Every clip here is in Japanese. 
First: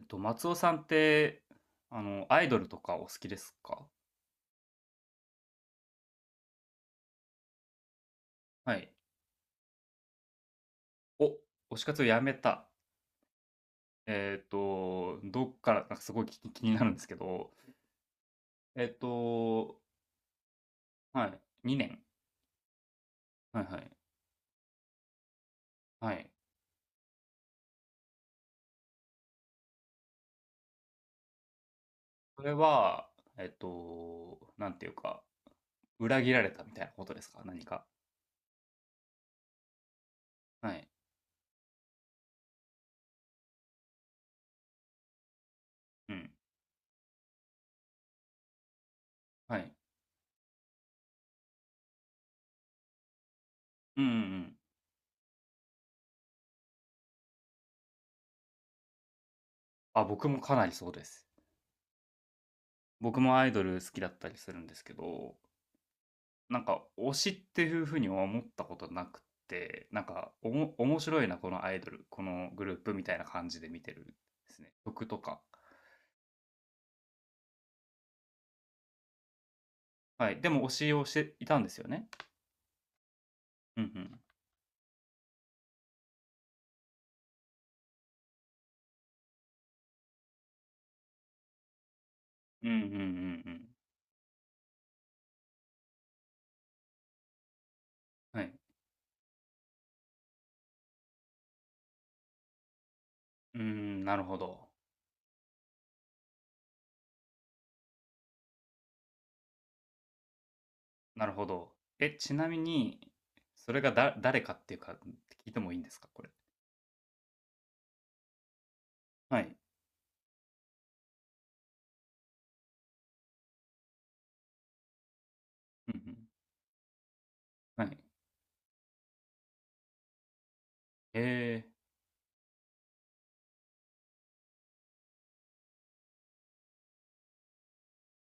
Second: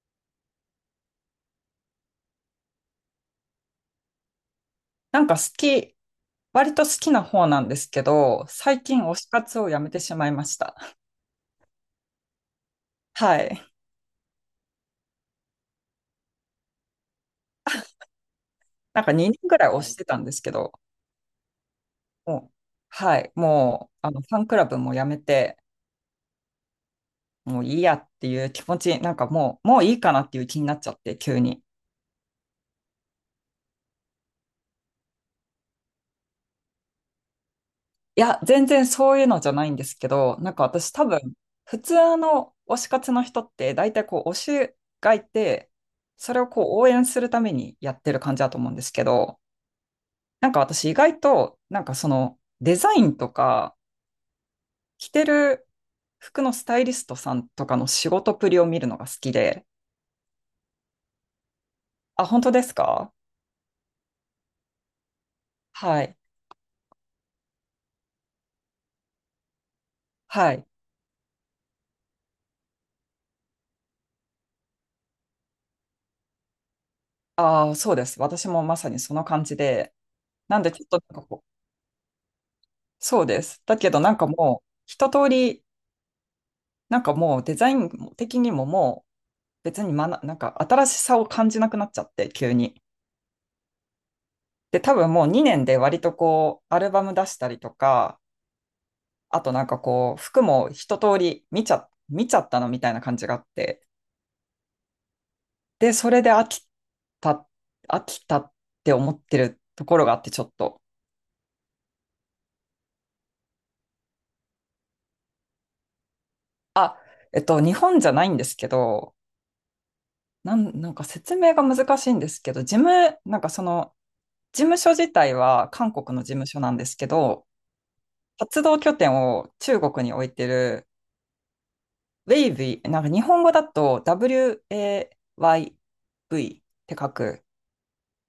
松尾さんって、アイドルとかお好きですか？なんか好き、割と好きな方なんですけど、は最い。近推し活をやめてしまいました。お、推し活をやめた。はい。どっから、なんかすごい気になるんですけど、えっなんか2年ぐらいと、推してたんですけど、はい、2年。もう、はい。はいはい。もう、ファンクラブもやめて、はい。もういいやっていう気持ち、なんかもう、もういいかなっていう気になっちゃって、急に。それは、なんていうか、裏切られたみたいなことですか、何か。いや、全然そういうのじゃないんですけど、なんかはい。私多分、普通の推し活の人って、大体こう、推しがいて、うん。それをこう、応援するためにやってる感じだと思うんですけど、はい。なんか私意外と、なんかそのデザインとか、うんうんうん。着てる服のスタイリストさんとかの仕事ぶりを見るのが好きで。あ、僕もかなりそうです。あ、本当ですか？僕もアイドル好きだったりするんですけど、はい。なんか推しっていうふうには思ったことなくて、なんかおはい。も面白いな、このアイドル、このグループみたいな感じで見てるんですね。曲とか。ああ、そうです。私もまさにその感じで。はい。でなんもで推ちょっしとをしなんかてこいう、たんですよね。そうです。だうんうけどなんん。かもう、一通り、なんかもうデザイン的にももう、別になんか新しさを感じなくなっちゃって、急うんうんうに。んで、多分もう2年で割とこう、アルバム出したりとか、うん。はい。あとなんかこう、服も一通り見ちゃったのみたいな感じがあっうーて、ん、なるほど。で、それでた、飽きたって思ってるところがあって、ちょっと。なるほど。え、ちなみに、それが誰かっていうか、聞いてもいいんですか、これ。日本じゃないんですけど、はい。なんか説明が難しいんですけど、なんかその、事務所自体は韓う国んの事務所なんですけど、うん。はい。活動拠点を中国に置いてる、えウェイビなんか日本語だと WAYV って書く。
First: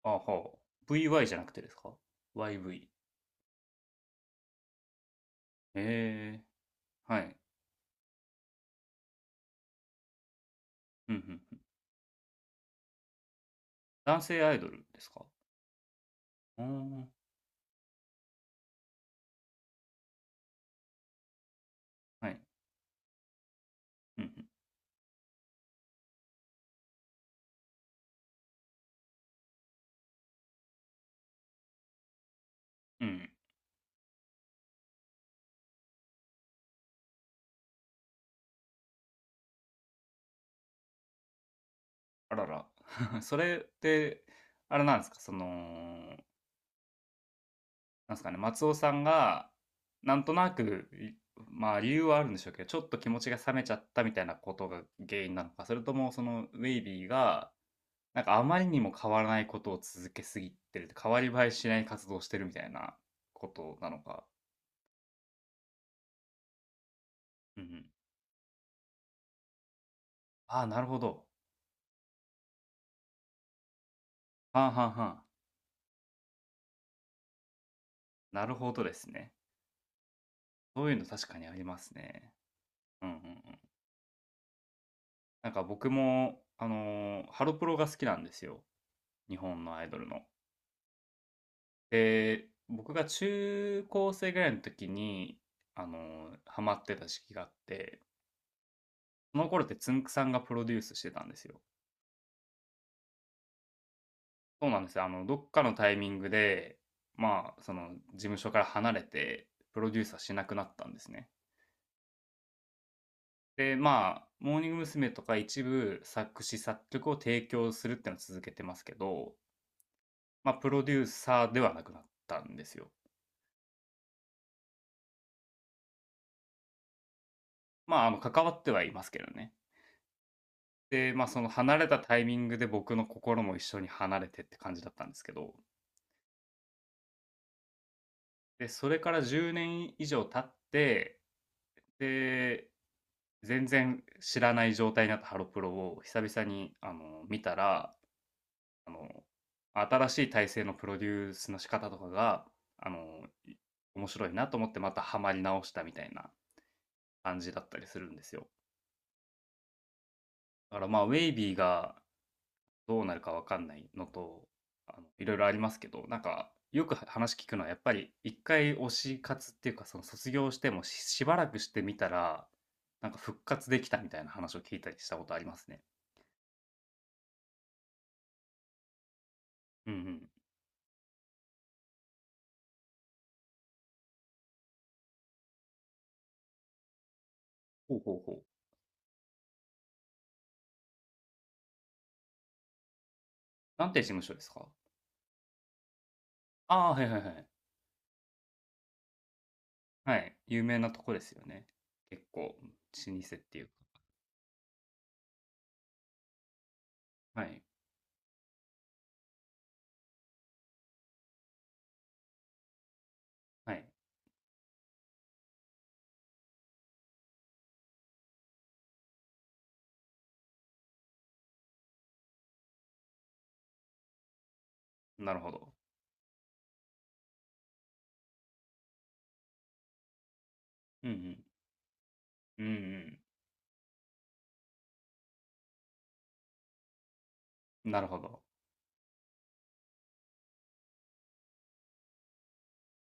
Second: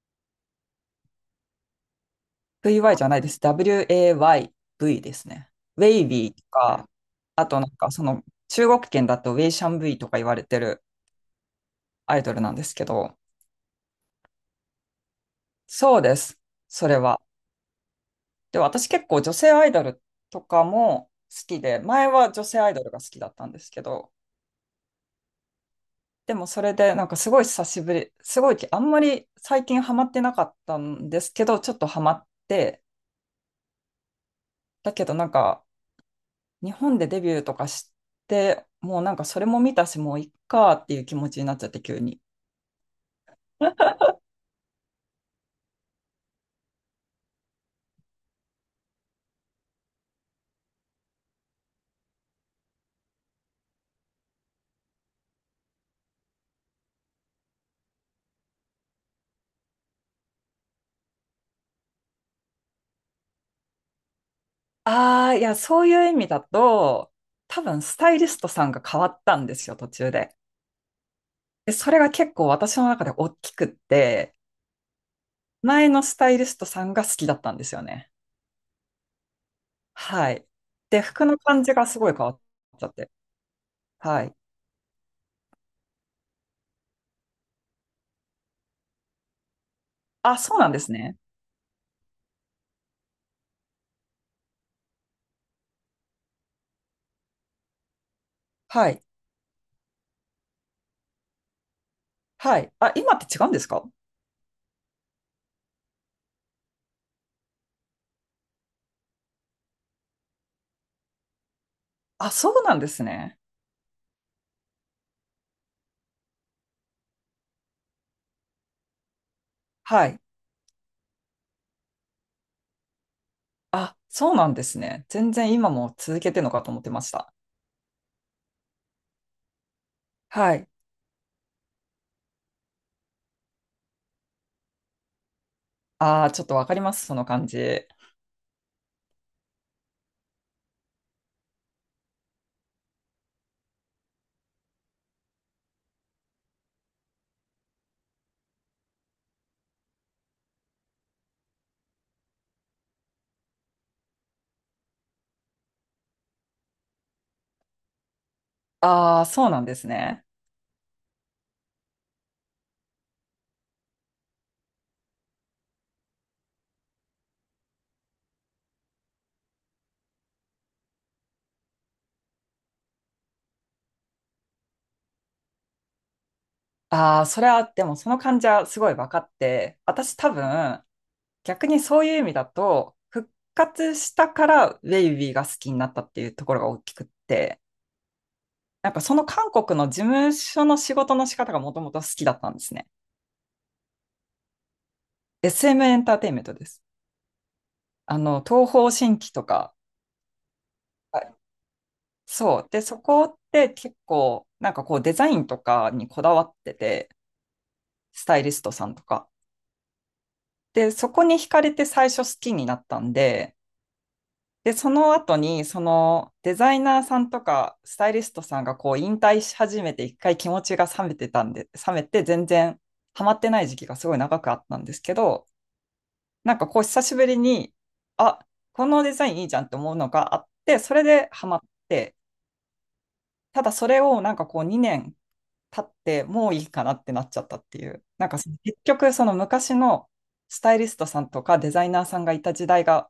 ー、あ、はあ。VY じゃなくてですか？ YV？VY じゃないです。WAYV ですね。ウェイビーえとか、ー、はい。あとなんかその中国圏だとウェイシャンブイとか言われてるうんうん。アイドルなんですけど、男性アイドルですか？そうです。あ、それは。で、私結構女性アイドルとかも好きで、前ははい。女性アイドルが好きだったんですけど、うんでもそれでなんかすごいあんまり最近ハマってなかったんですけど、ちょっとハマって、うん。うん。だけどなんか日本でデビューとかして、もうなんかそれも見たし、もういっかっていう気持ちになっちゃって、急に。あらら。それって、あれなんですか、その、なんですかね、松尾さんが、なんとなく、まあ、理由はあるんでしょうけど、ちょっと気持ちが冷めちゃったみたいなことが原因なのか、それともそのウェイビーが、なんかあまりにも変わらないことを続けすぎてる、変わり映えしない活動をしてるみたいなことなのか。ああ、いや、そういう意味だと、う多んう分ん。スタイリストさんが変わったんですよ、途中で。ああ、なるほど。で、それが結構私の中で大きくって、はんはんはん。前のスタイリストさんが好きだったんですよね。なるほどですね。はい。そういうで、の服確かのにあ感りじまがすすごい変ね。わっちゃっうんて。うんうん。はい。なんか僕も、ハロプロが好きなんですよ。日本のアイドルの。あ、そうなんですね。で、僕が中高生ぐらいの時に、あのハマってた時期があって、はい。その頃ってつんくさんがプロデュースしてたんですよ。はい。あ、今って違うんですか？そうなんですよ。どっかのタイミングで、まあ、事務所から離れて、プロデューサーしなくなったんですね。あ、そうなんですね。で、まあ、モーニング娘。とか一部作詞作曲を提供するっていうのを続けてますけど、はい。まあ、プロデューサーではなくなったんですよ。あ、そうなんですね。全然今も続けてるのかと思ってました。まあ、関わってはいますけどね。はい。で、まあ、その離れたタイミングで僕の心も一緒に離れてって感じだったんですけど、ああ、ちょっとわかります、その感じ。で、それから10年以上経って、で、全然知らない状態になったハロプロを久々に、見たら、あの、新しい体制のプロデュースの仕方とかが、あの、面白いなと思ってまたハマり直したみたいな感じだったりするんですよ。ああ、そうなんですね。だからまあ、ウェイビーがどうなるかわかんないのと、いろいろありますけど、なんか、よく話聞くのは、やっぱり一回推し活っていうか、その卒業してしばらくしてみたら、なんか復活できたみたいな話を聞いたりしたことありますね。ああ、それは、でもその感じはすごいわかって、うんう私ん。多分、逆にそういう意味だと、復活したからウェイビーが好きになったっていうところが大きくって、ほうほうほう。なんかその韓国の事務所の仕事の仕方がもともと好きだったんですね。なんて事務所ですか？ SM エムエンターテインメントです。ああー、はいはいはい。東方神起とか、はい。有名なとこですよね。結構、そう。で、そ老こ舗っっていうてか。結構、なんかこうデザインとかにこだわってて、はい。スタイリストさんとか。で、そこに惹かれて最初好きになったんで、はい。で、その後に、そのデザイナーさんとか、スタイリストさんがこう引退し始めて、一回気持ちが冷めてたんで、冷めて全然ハマってない時期がすごい長くあったんですけなるど、ほど。なんかこう久しぶりに、あ、このデザインいいじゃんって思うのがあって、それうでんハマって、うん。うんただそれをなんかこう2年経ってもういいかなってなっちゃったっていうん。なう。るほなんかど。結局その昔のスタイリストさんとかデザイナーさんがいた時代が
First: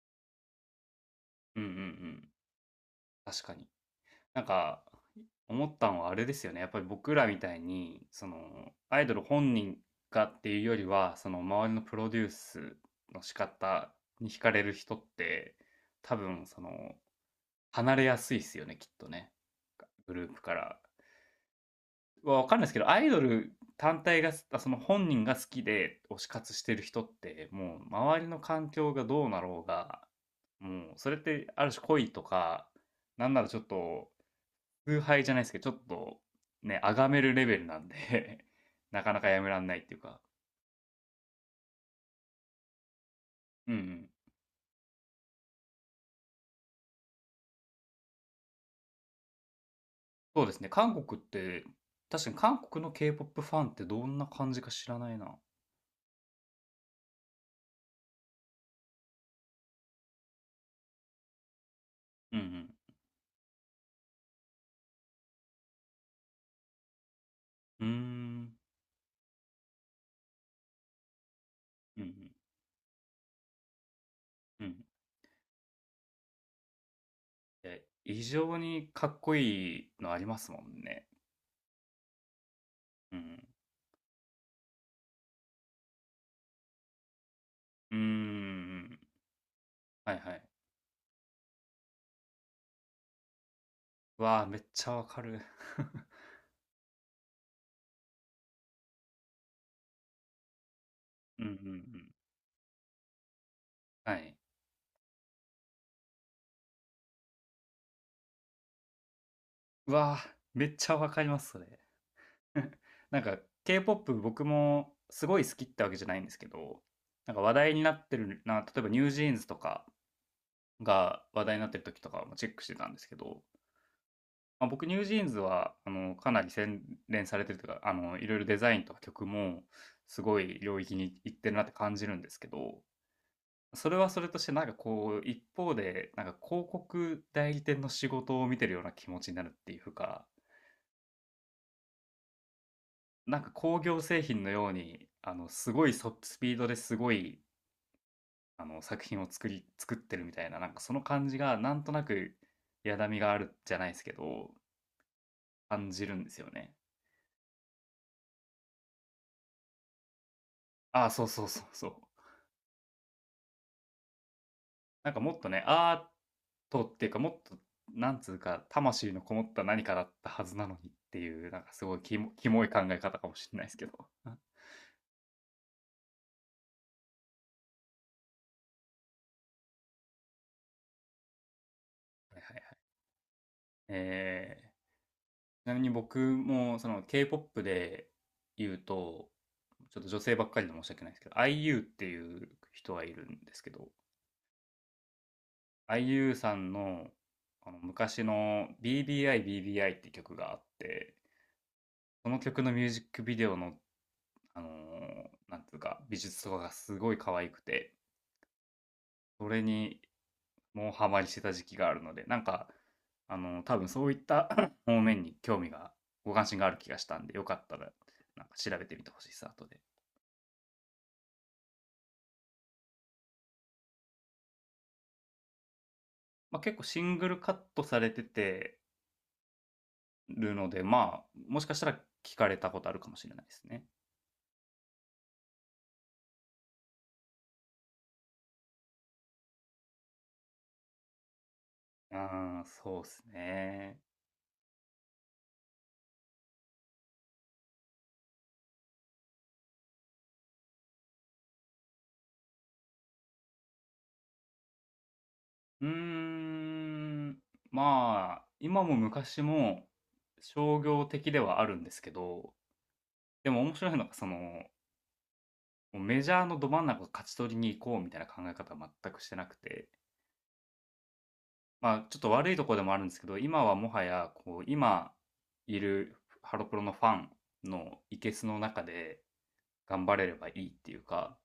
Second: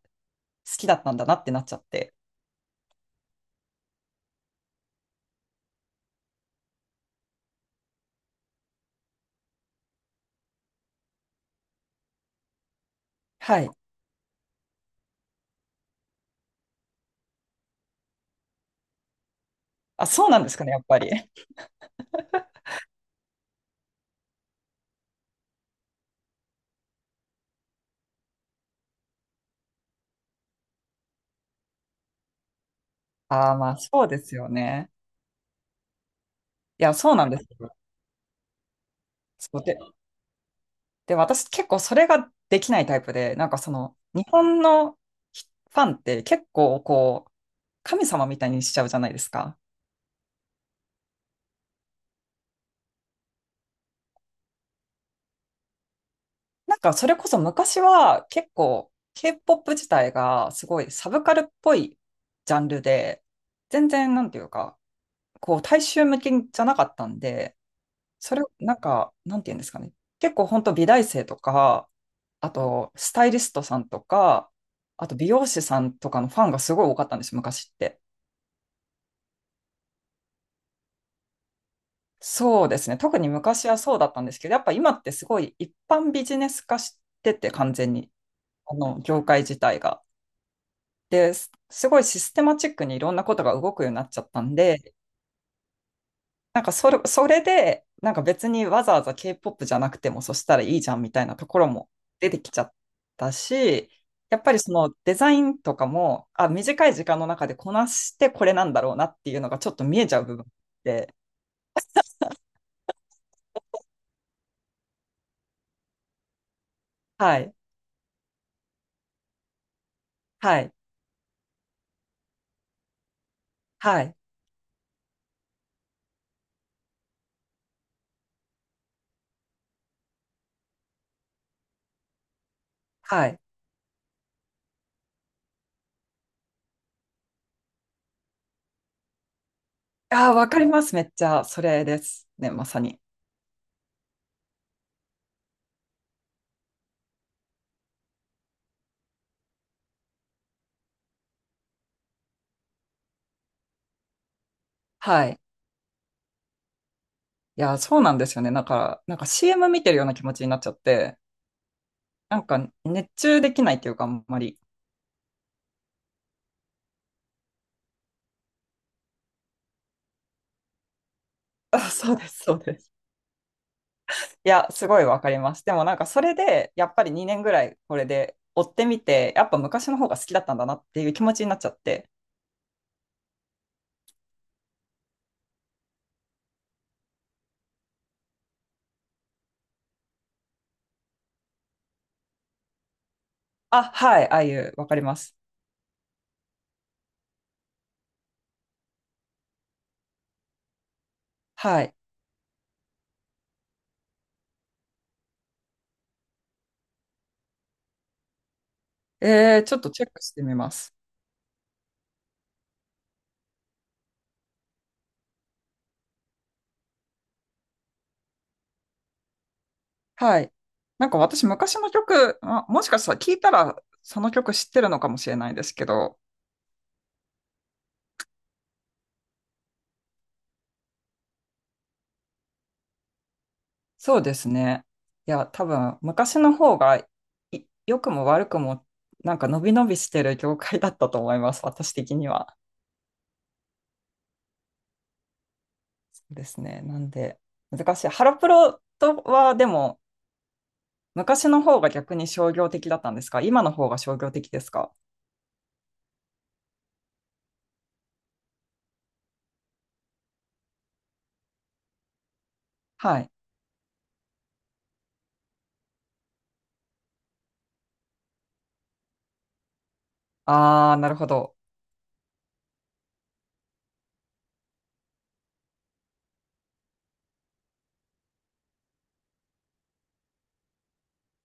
好きだったんだなってなうんっうんうちゃって。ん。確かに。なんか、思ったのはあれですよね。やっぱり僕らみたいに、アイドル本人がっていうよりは、その周りのプロデュースの仕はい。方に惹かれる人って、多分離れやすいっすよね、きっとね。あ、グそルうーなプんでかすかね、やら。っぱり。わかんないですけど、アイドル単体が、その本人が好きで推し活してる人って、もう周りの環境がどうなろうが、もうそれってある種恋とか、なんならあちあ、ょっまあそうとですよね。崇拝じゃないですけど、ちょっとね、いや、崇そうめなんるですレベルよ。なんで なかなかやめそらうんなで、いっていうか。で、私結構それができないタイプで、なんかうそんうのん。日本のファンって結構こう神様みたいにしちゃうじゃないですか。そうですね。韓国って、確かに韓国の K-POP ファンってどんな感じか知らないな。なんかそれこそ昔は結構 K-POP 自体がすごいサブカルっぽいうジャんンルで、全然なんていうか、こう大衆向けじゃなかったんで、うん。うーそれをん。なんか、なんていうんですかね。結構本当美大生とか、うんあとスタイリストさんとか、うん。うん。あと美容師さんとかのファンがすごい多かったんですよ、昔っえ、て。異常にかっこいいのありますもんね。そうですね。う特にん。昔はそうだったんですけど、やっぱ今ってすごい一般ビジネス化してて、完全うーに。ん。業界自体が。はいはい。で、すごいシステマチックにいろんなことが動くようになっちゃうっわたあ、んめっちゃで、わかる。なんかそれで、なんか別にわざわざ K-POP じゃなくてもそしたらいいじゃんみたいな うとんうんうころもん。出てきちゃったし、はい。やっぱりそのデザインとかも、あ、短い時間の中でこなしてこれなんだろうなっていうのがちょっとう見えわちゃうあ、部分めっちゃわで、かります、それ。なんか K-POP 僕もすごい好きってわけじゃないんですけど、なんはか話い、題になってるな、例えばニュージーンズとかはい、が話題になってる時とかもチェックしてたんですけど、はい、まあ、僕ニュージーンズはかなり洗練されてるというか、いろいろデザインとか曲もすごい領域に行ってるなって感じるんですけど、はい。それはそれとしてなんかこう一方でなんか広告代理店の仕事を見てるような気持ちになるっていうか、あー、わかります。めっちゃ、それですね、まさに。なんか工業製品のように、すごいスピードですごい、作品を作ってるみたいな、なんかその感じが、なんとなく、やだみがあるじゃないですけど、はい。感じるんですよね。いや、そうなんですよね。だから、なんか CM 見てるような気持ちになっちゃっああ、て、そうそうそうそう。なんか熱中できないっていうか、あんまり。なんかもっとね、アートっていうか、もっと、なんつうか、魂のこもった何かだったはずなのにっていう、なんかあ、すごいそうです、キそうモいで考す。え方かもしれないですけど。はいや、すごいわかります。でもなんかそれで、やっぱり2年ぐらいこれで追ってみて、やっぱ昔の方が好きだったんだなっていう気持ちになっちゃって。いはいはい。えーちなみに僕もその K-POP で言うと、ちょっと女性ばっかりで申し訳ないですけど、IU っていう人がいるんですけあ、ど、はい、ああいう、わかります。IU さんのあの昔の BBI BBI って曲があって、はい。その曲のミュージックビデオの、あのーなんていうか、美術とかがすごい可愛くて、そえれー、ちょっとにチェックしてみまもうす。ハマりしてた時期があるので、なんか、多分そういった 方面に興味が、ご関心がある気がしたんで、よかったら、なんか調べてみてほしいです、後で。はい。なんか私昔の曲、あもしかしたら聞いたらその曲知ってるのかもしれないですけど、まあ、結構シングルカットされててるので、まあ、もしかしたら聞かれたことあるかもしれないですね。そうですね。いや、多分昔の方が良くも悪くもなんか伸び伸びしてる業界だったと思います、私的には。ああ、そうですね。そうですね。なんで、難しい。ハロプロとはでも昔の方が逆に商業的だったんですか？今の方が商業的ですか？うーん、まあ、今も昔も商業的ではあるんですけど、はい。でも面白いのがもうメジャーのど真ん中を勝ち取りに行こうみたいな考え方は全くしてなくて、ああ、なるほど。まあ、ちょっと悪いところでもあるんですけど、今はもはや今いるハロプロのファンのケスの中で頑張れればいいっていうか、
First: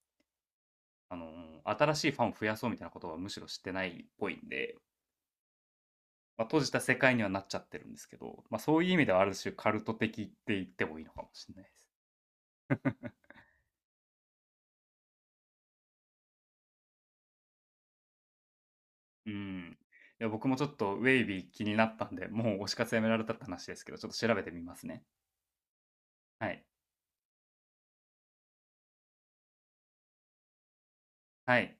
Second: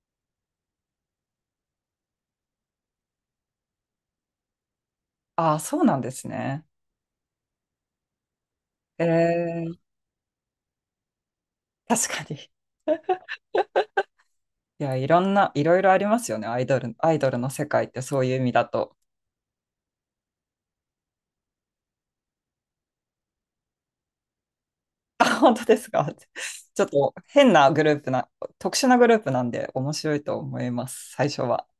あの新しいファンを増やそうみたいなことはむしろ知ってないっぽいんで、ああ、そうなんですまあ、閉ね。じた世界にはなっちゃってるんですけど、まあ、そういう意え味ではある種カー、ルト的って言ってもいいのかもしれないです。確かに。いや、いろいろありますよね。アイドルの世界ってそういう意味だと。うん。いや僕もちょっとウェイビー気になったんで、もう推し活やめられたって話ですけど、ちょっと調べてみますね。あ、本当ですか？はい。ちょっと変なグループな、特殊なグループなんで面白いと思います、最初はは。い。